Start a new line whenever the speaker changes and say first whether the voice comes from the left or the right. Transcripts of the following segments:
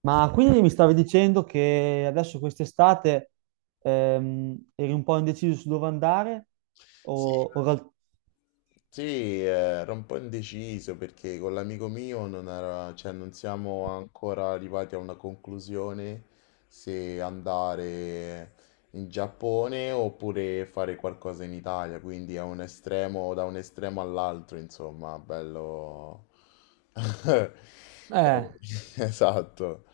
right: Ma quindi mi stavi dicendo che adesso quest'estate eri un po' indeciso su dove andare?
left: Sì,
right: O, o ral-
left: sì, ero un po' indeciso perché con l'amico mio non era- cioè, non siamo ancora arrivati a una conclusione se andare in Giappone oppure fare qualcosa in Italia, quindi è un estremo, da un estremo all'altro, insomma, bello.
right: eh,
left: Eh, Esatto.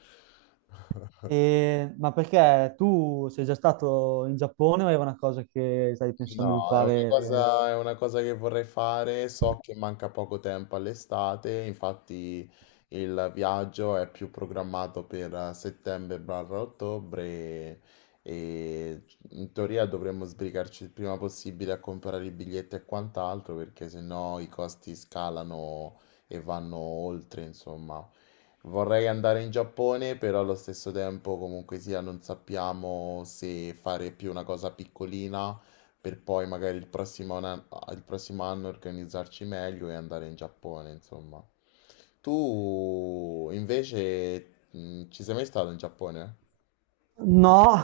right: ma perché tu sei già stato in Giappone o era una cosa che stavi pensando di
left: No, è una
right: fare?
left: cosa, è una cosa che vorrei fare. So che manca poco tempo all'estate, infatti il viaggio è più programmato per settembre-ottobre e in teoria dovremmo sbrigarci il prima possibile a comprare i biglietti e quant'altro perché sennò i costi scalano e vanno oltre, insomma. Vorrei andare in Giappone, però allo stesso tempo comunque sia non sappiamo se fare più una cosa piccolina per poi magari il prossimo anno organizzarci meglio e andare in Giappone, insomma. Tu invece ci sei mai stato in Giappone?
right: No,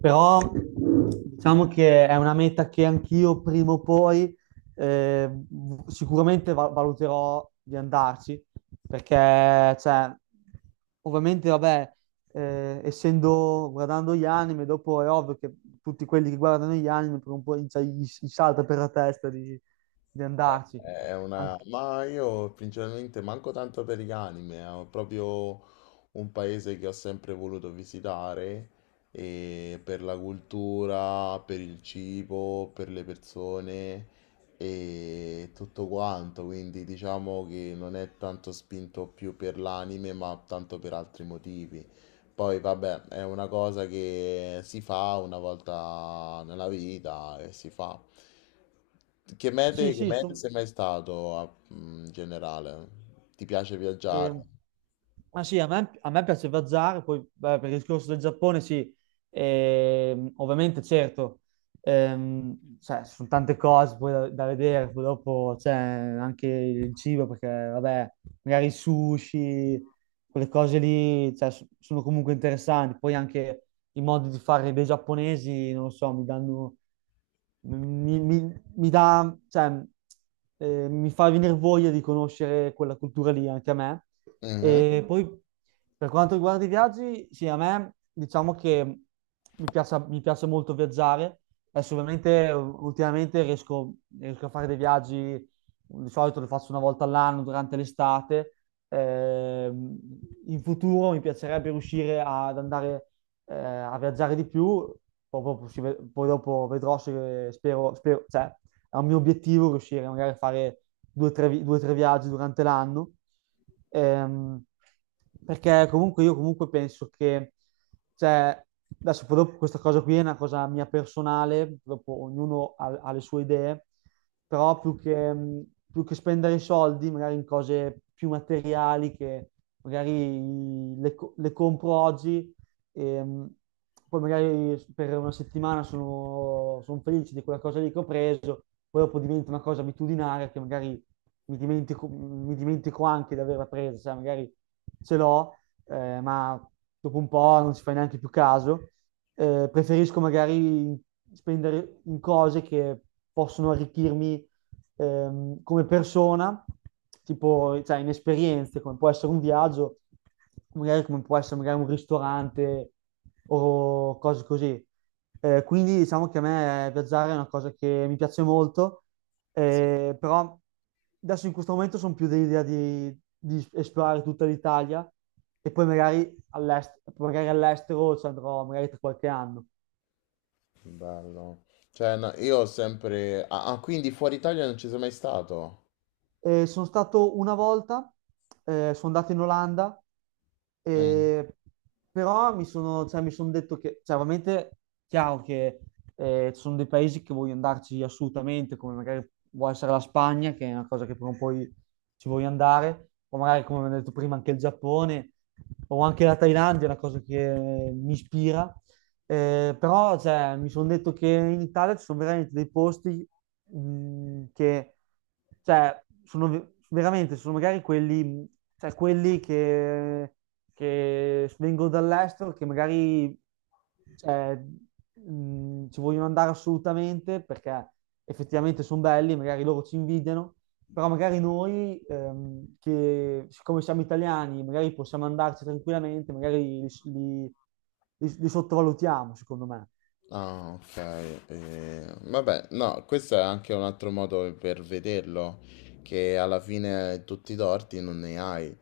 right: però diciamo che è una meta che anch'io prima o poi, eh, sicuramente valuterò di andarci, perché cioè, ovviamente, vabbè, essendo guardando gli anime, dopo è ovvio che tutti quelli che guardano gli anime per un po' cioè, gli salta per la testa di, andarci.
left: Eh,
right: Anche-
left: Ma io principalmente manco tanto per gli anime, è proprio un paese che ho sempre voluto visitare e per la cultura, per il cibo, per le persone e tutto quanto, quindi diciamo che non è tanto spinto più per l'anime, ma tanto per altri motivi. Poi vabbè, è una cosa che si fa una volta nella vita e si fa. Che
right: sì,
left: mete, che
right: sì,
left: mete sei mai stato in generale? Ti piace viaggiare?
right: E- ah sì, a me piace viaggiare. Poi beh, per il discorso del Giappone sì, ovviamente certo, cioè, ci sono tante cose poi da vedere. Poi dopo c'è anche il cibo perché vabbè, magari sushi, quelle cose lì, cioè, sono comunque interessanti. Poi anche i modi di fare dei giapponesi, non lo so, mi dà, cioè, mi fa venire voglia di conoscere quella cultura lì anche a me.
left: Mhm.
right: E poi per quanto riguarda i viaggi, sì, a me diciamo che mi piace molto viaggiare. Adesso ovviamente ultimamente riesco a fare dei viaggi, di solito le faccio una volta all'anno durante l'estate. In futuro mi piacerebbe riuscire ad andare, a viaggiare di più, proprio poi dopo vedrò se cioè, è un mio obiettivo riuscire magari a fare due o tre viaggi durante l'anno. Ehm, Perché comunque io comunque penso che, cioè, adesso poi dopo questa cosa qui è una cosa mia personale. Dopo ognuno ha le sue idee, però più che spendere i soldi magari in cose più materiali che magari le compro oggi e, poi magari per una settimana sono felice di quella cosa lì che ho preso, poi dopo diventa una cosa abitudinaria che magari mi dimentico anche di averla presa, sai, magari ce l'ho, ma dopo un po' non ci fai neanche più caso. Preferisco magari spendere in cose che possono arricchirmi, come persona, tipo cioè, in esperienze, come può essere un viaggio, magari come può essere magari un ristorante o cose così. Quindi diciamo che a me viaggiare è una cosa che mi piace molto,
left: Sì,
right: però adesso in questo momento sono più dell'idea di esplorare tutta l'Italia e poi magari magari all'estero ci andrò magari tra qualche anno.
left: bello. Cioè, no. Ah, ah, quindi fuori Italia non ci sei mai stato?
right: Sono stato una volta, sono andato in Olanda, eh, però cioè, mi sono detto che, cioè, ovviamente, chiaro che ci sono dei paesi che voglio andarci assolutamente, come magari può essere la Spagna, che è una cosa che prima o poi ci voglio andare, o magari, come ho detto prima, anche il Giappone, o anche la Thailandia, è una cosa che mi ispira, però cioè, mi sono detto che in Italia ci sono veramente dei posti, che cioè, sono veramente sono magari quelli, cioè, quelli che vengono dall'estero che magari cioè, ci vogliono andare assolutamente perché effettivamente sono belli, magari loro ci invidiano, però magari noi, che siccome siamo italiani, magari possiamo andarci tranquillamente, magari li- li sottovalutiamo, secondo me.
left: Ah, ok. Eh, vabbè, no, questo è anche un altro modo per vederlo, che alla fine tutti i torti non ne hai.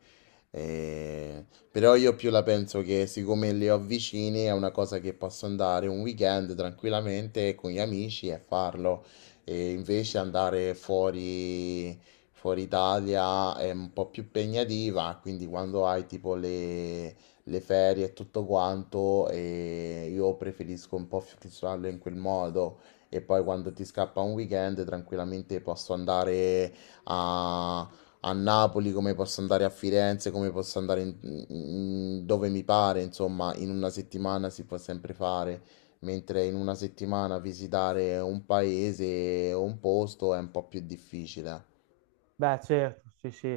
left: Però io più la penso che siccome li ho vicini è una cosa che posso andare un weekend tranquillamente con gli amici e farlo. E invece andare fuori Italia è un po' più impegnativa, quindi quando hai tipo le ferie e tutto quanto e io preferisco un po' fissarlo in quel modo e poi quando ti scappa un weekend tranquillamente posso andare a, a Napoli, come posso andare a Firenze, come posso andare dove mi pare, insomma, in una settimana si può sempre fare, mentre in una settimana visitare un paese o un posto è un po' più difficile.
right: Beh, certo, sì, sì.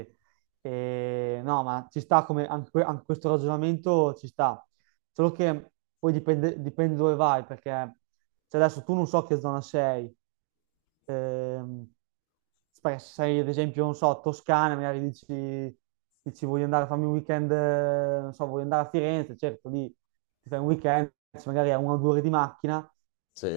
right: E, no, ma ci sta come anche, anche questo ragionamento ci sta. Solo che poi dipende dove vai, perché cioè adesso tu non so che zona sei. Ehm, Perché se sei ad esempio, non so, Toscana, magari dici voglio andare a farmi un weekend, non so, voglio andare a Firenze, certo, lì ti fai un weekend, magari a una o due ore di macchina.
left: Sì.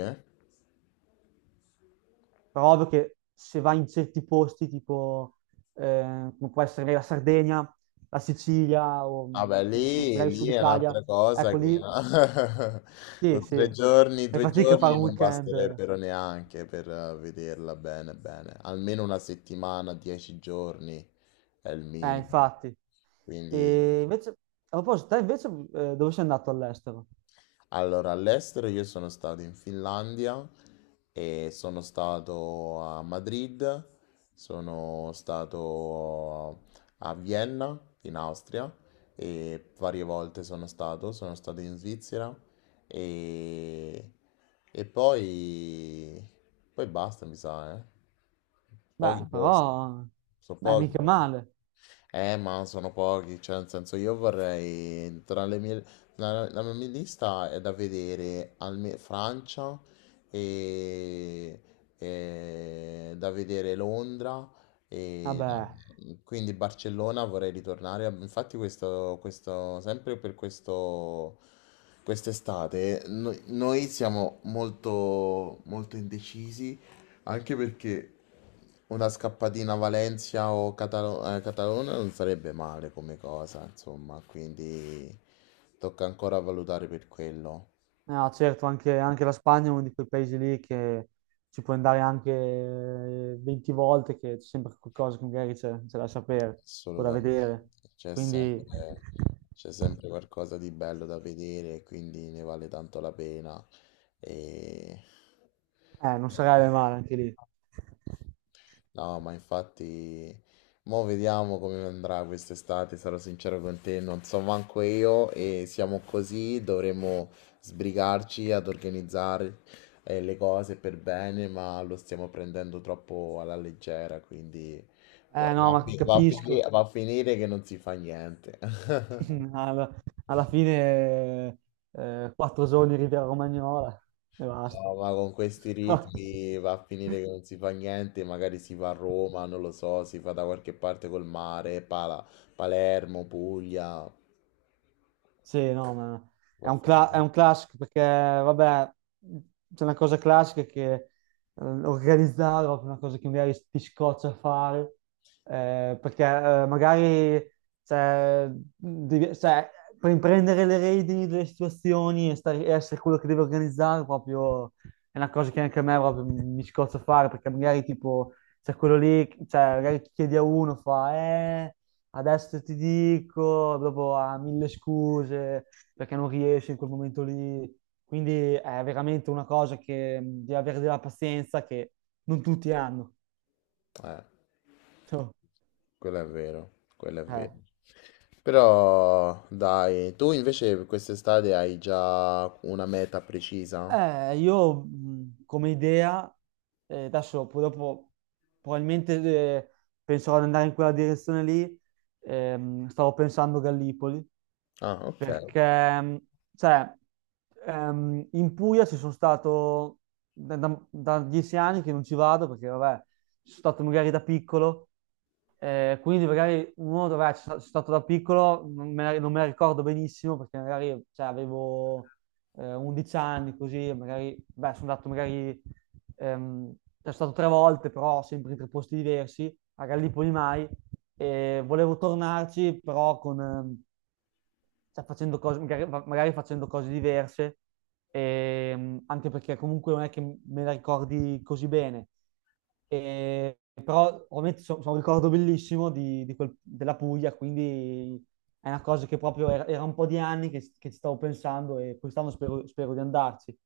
right: Però ovvio che se vai in certi posti, tipo come può essere la Sardegna, la Sicilia o
left: Vabbè, lì,
right: magari il
left: lì
right: Sud
left: è
right: Italia,
left: un'altra cosa
right: ecco
left: che
right: lì sì,
left: no?
right: sì,
left: 3 giorni,
right: fai
left: due
right: fatica a fare
left: giorni
right: un
left: non
right: weekend,
left: basterebbero neanche per vederla bene, bene. Almeno una settimana, 10 giorni è il minimo.
right: infatti.
left: Quindi.
right: E invece, a proposito, te invece dove sei andato all'estero?
left: Allora, all'estero io sono stato in Finlandia e sono stato a Madrid, sono stato a Vienna, in Austria, e varie volte sono stato in Svizzera e, e poi, basta, mi sa, eh. Pochi
right: Beh,
left: posti,
right: però,
left: sono
right: beh,
left: pochi
right: mica
left: però.
right: male.
left: Ma sono pochi, cioè nel senso io vorrei tra le mie la mia lista è da vedere Francia e, e da vedere Londra e da-
right: Vabbè.
left: quindi Barcellona vorrei ritornare. Infatti questo sempre per questo quest'estate noi siamo molto molto indecisi, anche perché una scappatina a Valencia o Catalona non sarebbe male come cosa, insomma, quindi tocca ancora valutare per quello.
right: No, certo, anche la Spagna è uno di quei paesi lì che ci puoi andare anche 20 volte, che c'è sempre qualcosa che magari c'è da sapere o da
left: Assolutamente,
right: vedere.
left: c'è
right: Quindi
left: sempre, c'è sempre qualcosa di bello da vedere, quindi ne vale tanto la pena. E...
right: non sarebbe male anche lì.
left: No, ma infatti, mo vediamo come andrà quest'estate, sarò sincero con te, non so manco io e siamo così, dovremo sbrigarci ad organizzare le cose per bene, ma lo stiamo prendendo troppo alla leggera, quindi
right: Eh no, ma capisco.
left: va a finire che non si fa niente.
right: Alla, alla fine 4 giorni in Riviera Romagnola e basta.
left: No, ma con questi ritmi va a finire che non si fa niente, magari si va a Roma, non lo so, si fa da qualche parte col mare, Palermo, Puglia.
right: Sì, no, ma
left: Va a
right: è
left: finire.
right: un classico perché, vabbè, c'è una cosa classica che organizzare è proprio una cosa che magari ti scoccia a fare, perché magari cioè, cioè, per prendere le redini delle situazioni e essere quello che deve organizzare proprio è una cosa che anche a me proprio mi scoccia a fare, perché magari tipo c'è quello lì, cioè, magari chiedi a uno, fa. Adesso ti dico, dopo ha mille scuse perché non riesce in quel momento lì. Quindi è veramente una cosa che devi avere della pazienza che non tutti hanno.
left: Eh,
right: Cioè,
left: quello è vero, quello è
right: eh.
left: vero. Però dai, tu invece per quest'estate hai già una meta precisa?
right: Io come idea, adesso poi dopo probabilmente penserò ad andare in quella direzione lì. Stavo pensando Gallipoli,
left: Ah, ok.
right: perché, cioè, in Puglia ci sono stato da 10 anni che non ci vado perché, vabbè, ci sono stato magari da piccolo, quindi magari uno, vabbè, ci sono stato da piccolo, non me la ricordo benissimo perché magari, cioè, avevo 11 anni, così, magari, beh, sono andato magari, ehm, sono stato tre volte, però sempre in tre posti diversi, a Gallipoli mai, e volevo tornarci, però con, cioè, facendo cose, magari facendo cose diverse, anche perché comunque non è che me la ricordi così bene. Però ovviamente sono un ricordo bellissimo della Puglia, quindi è una cosa che proprio era un po' di anni che ci stavo pensando e quest'anno spero di andarci.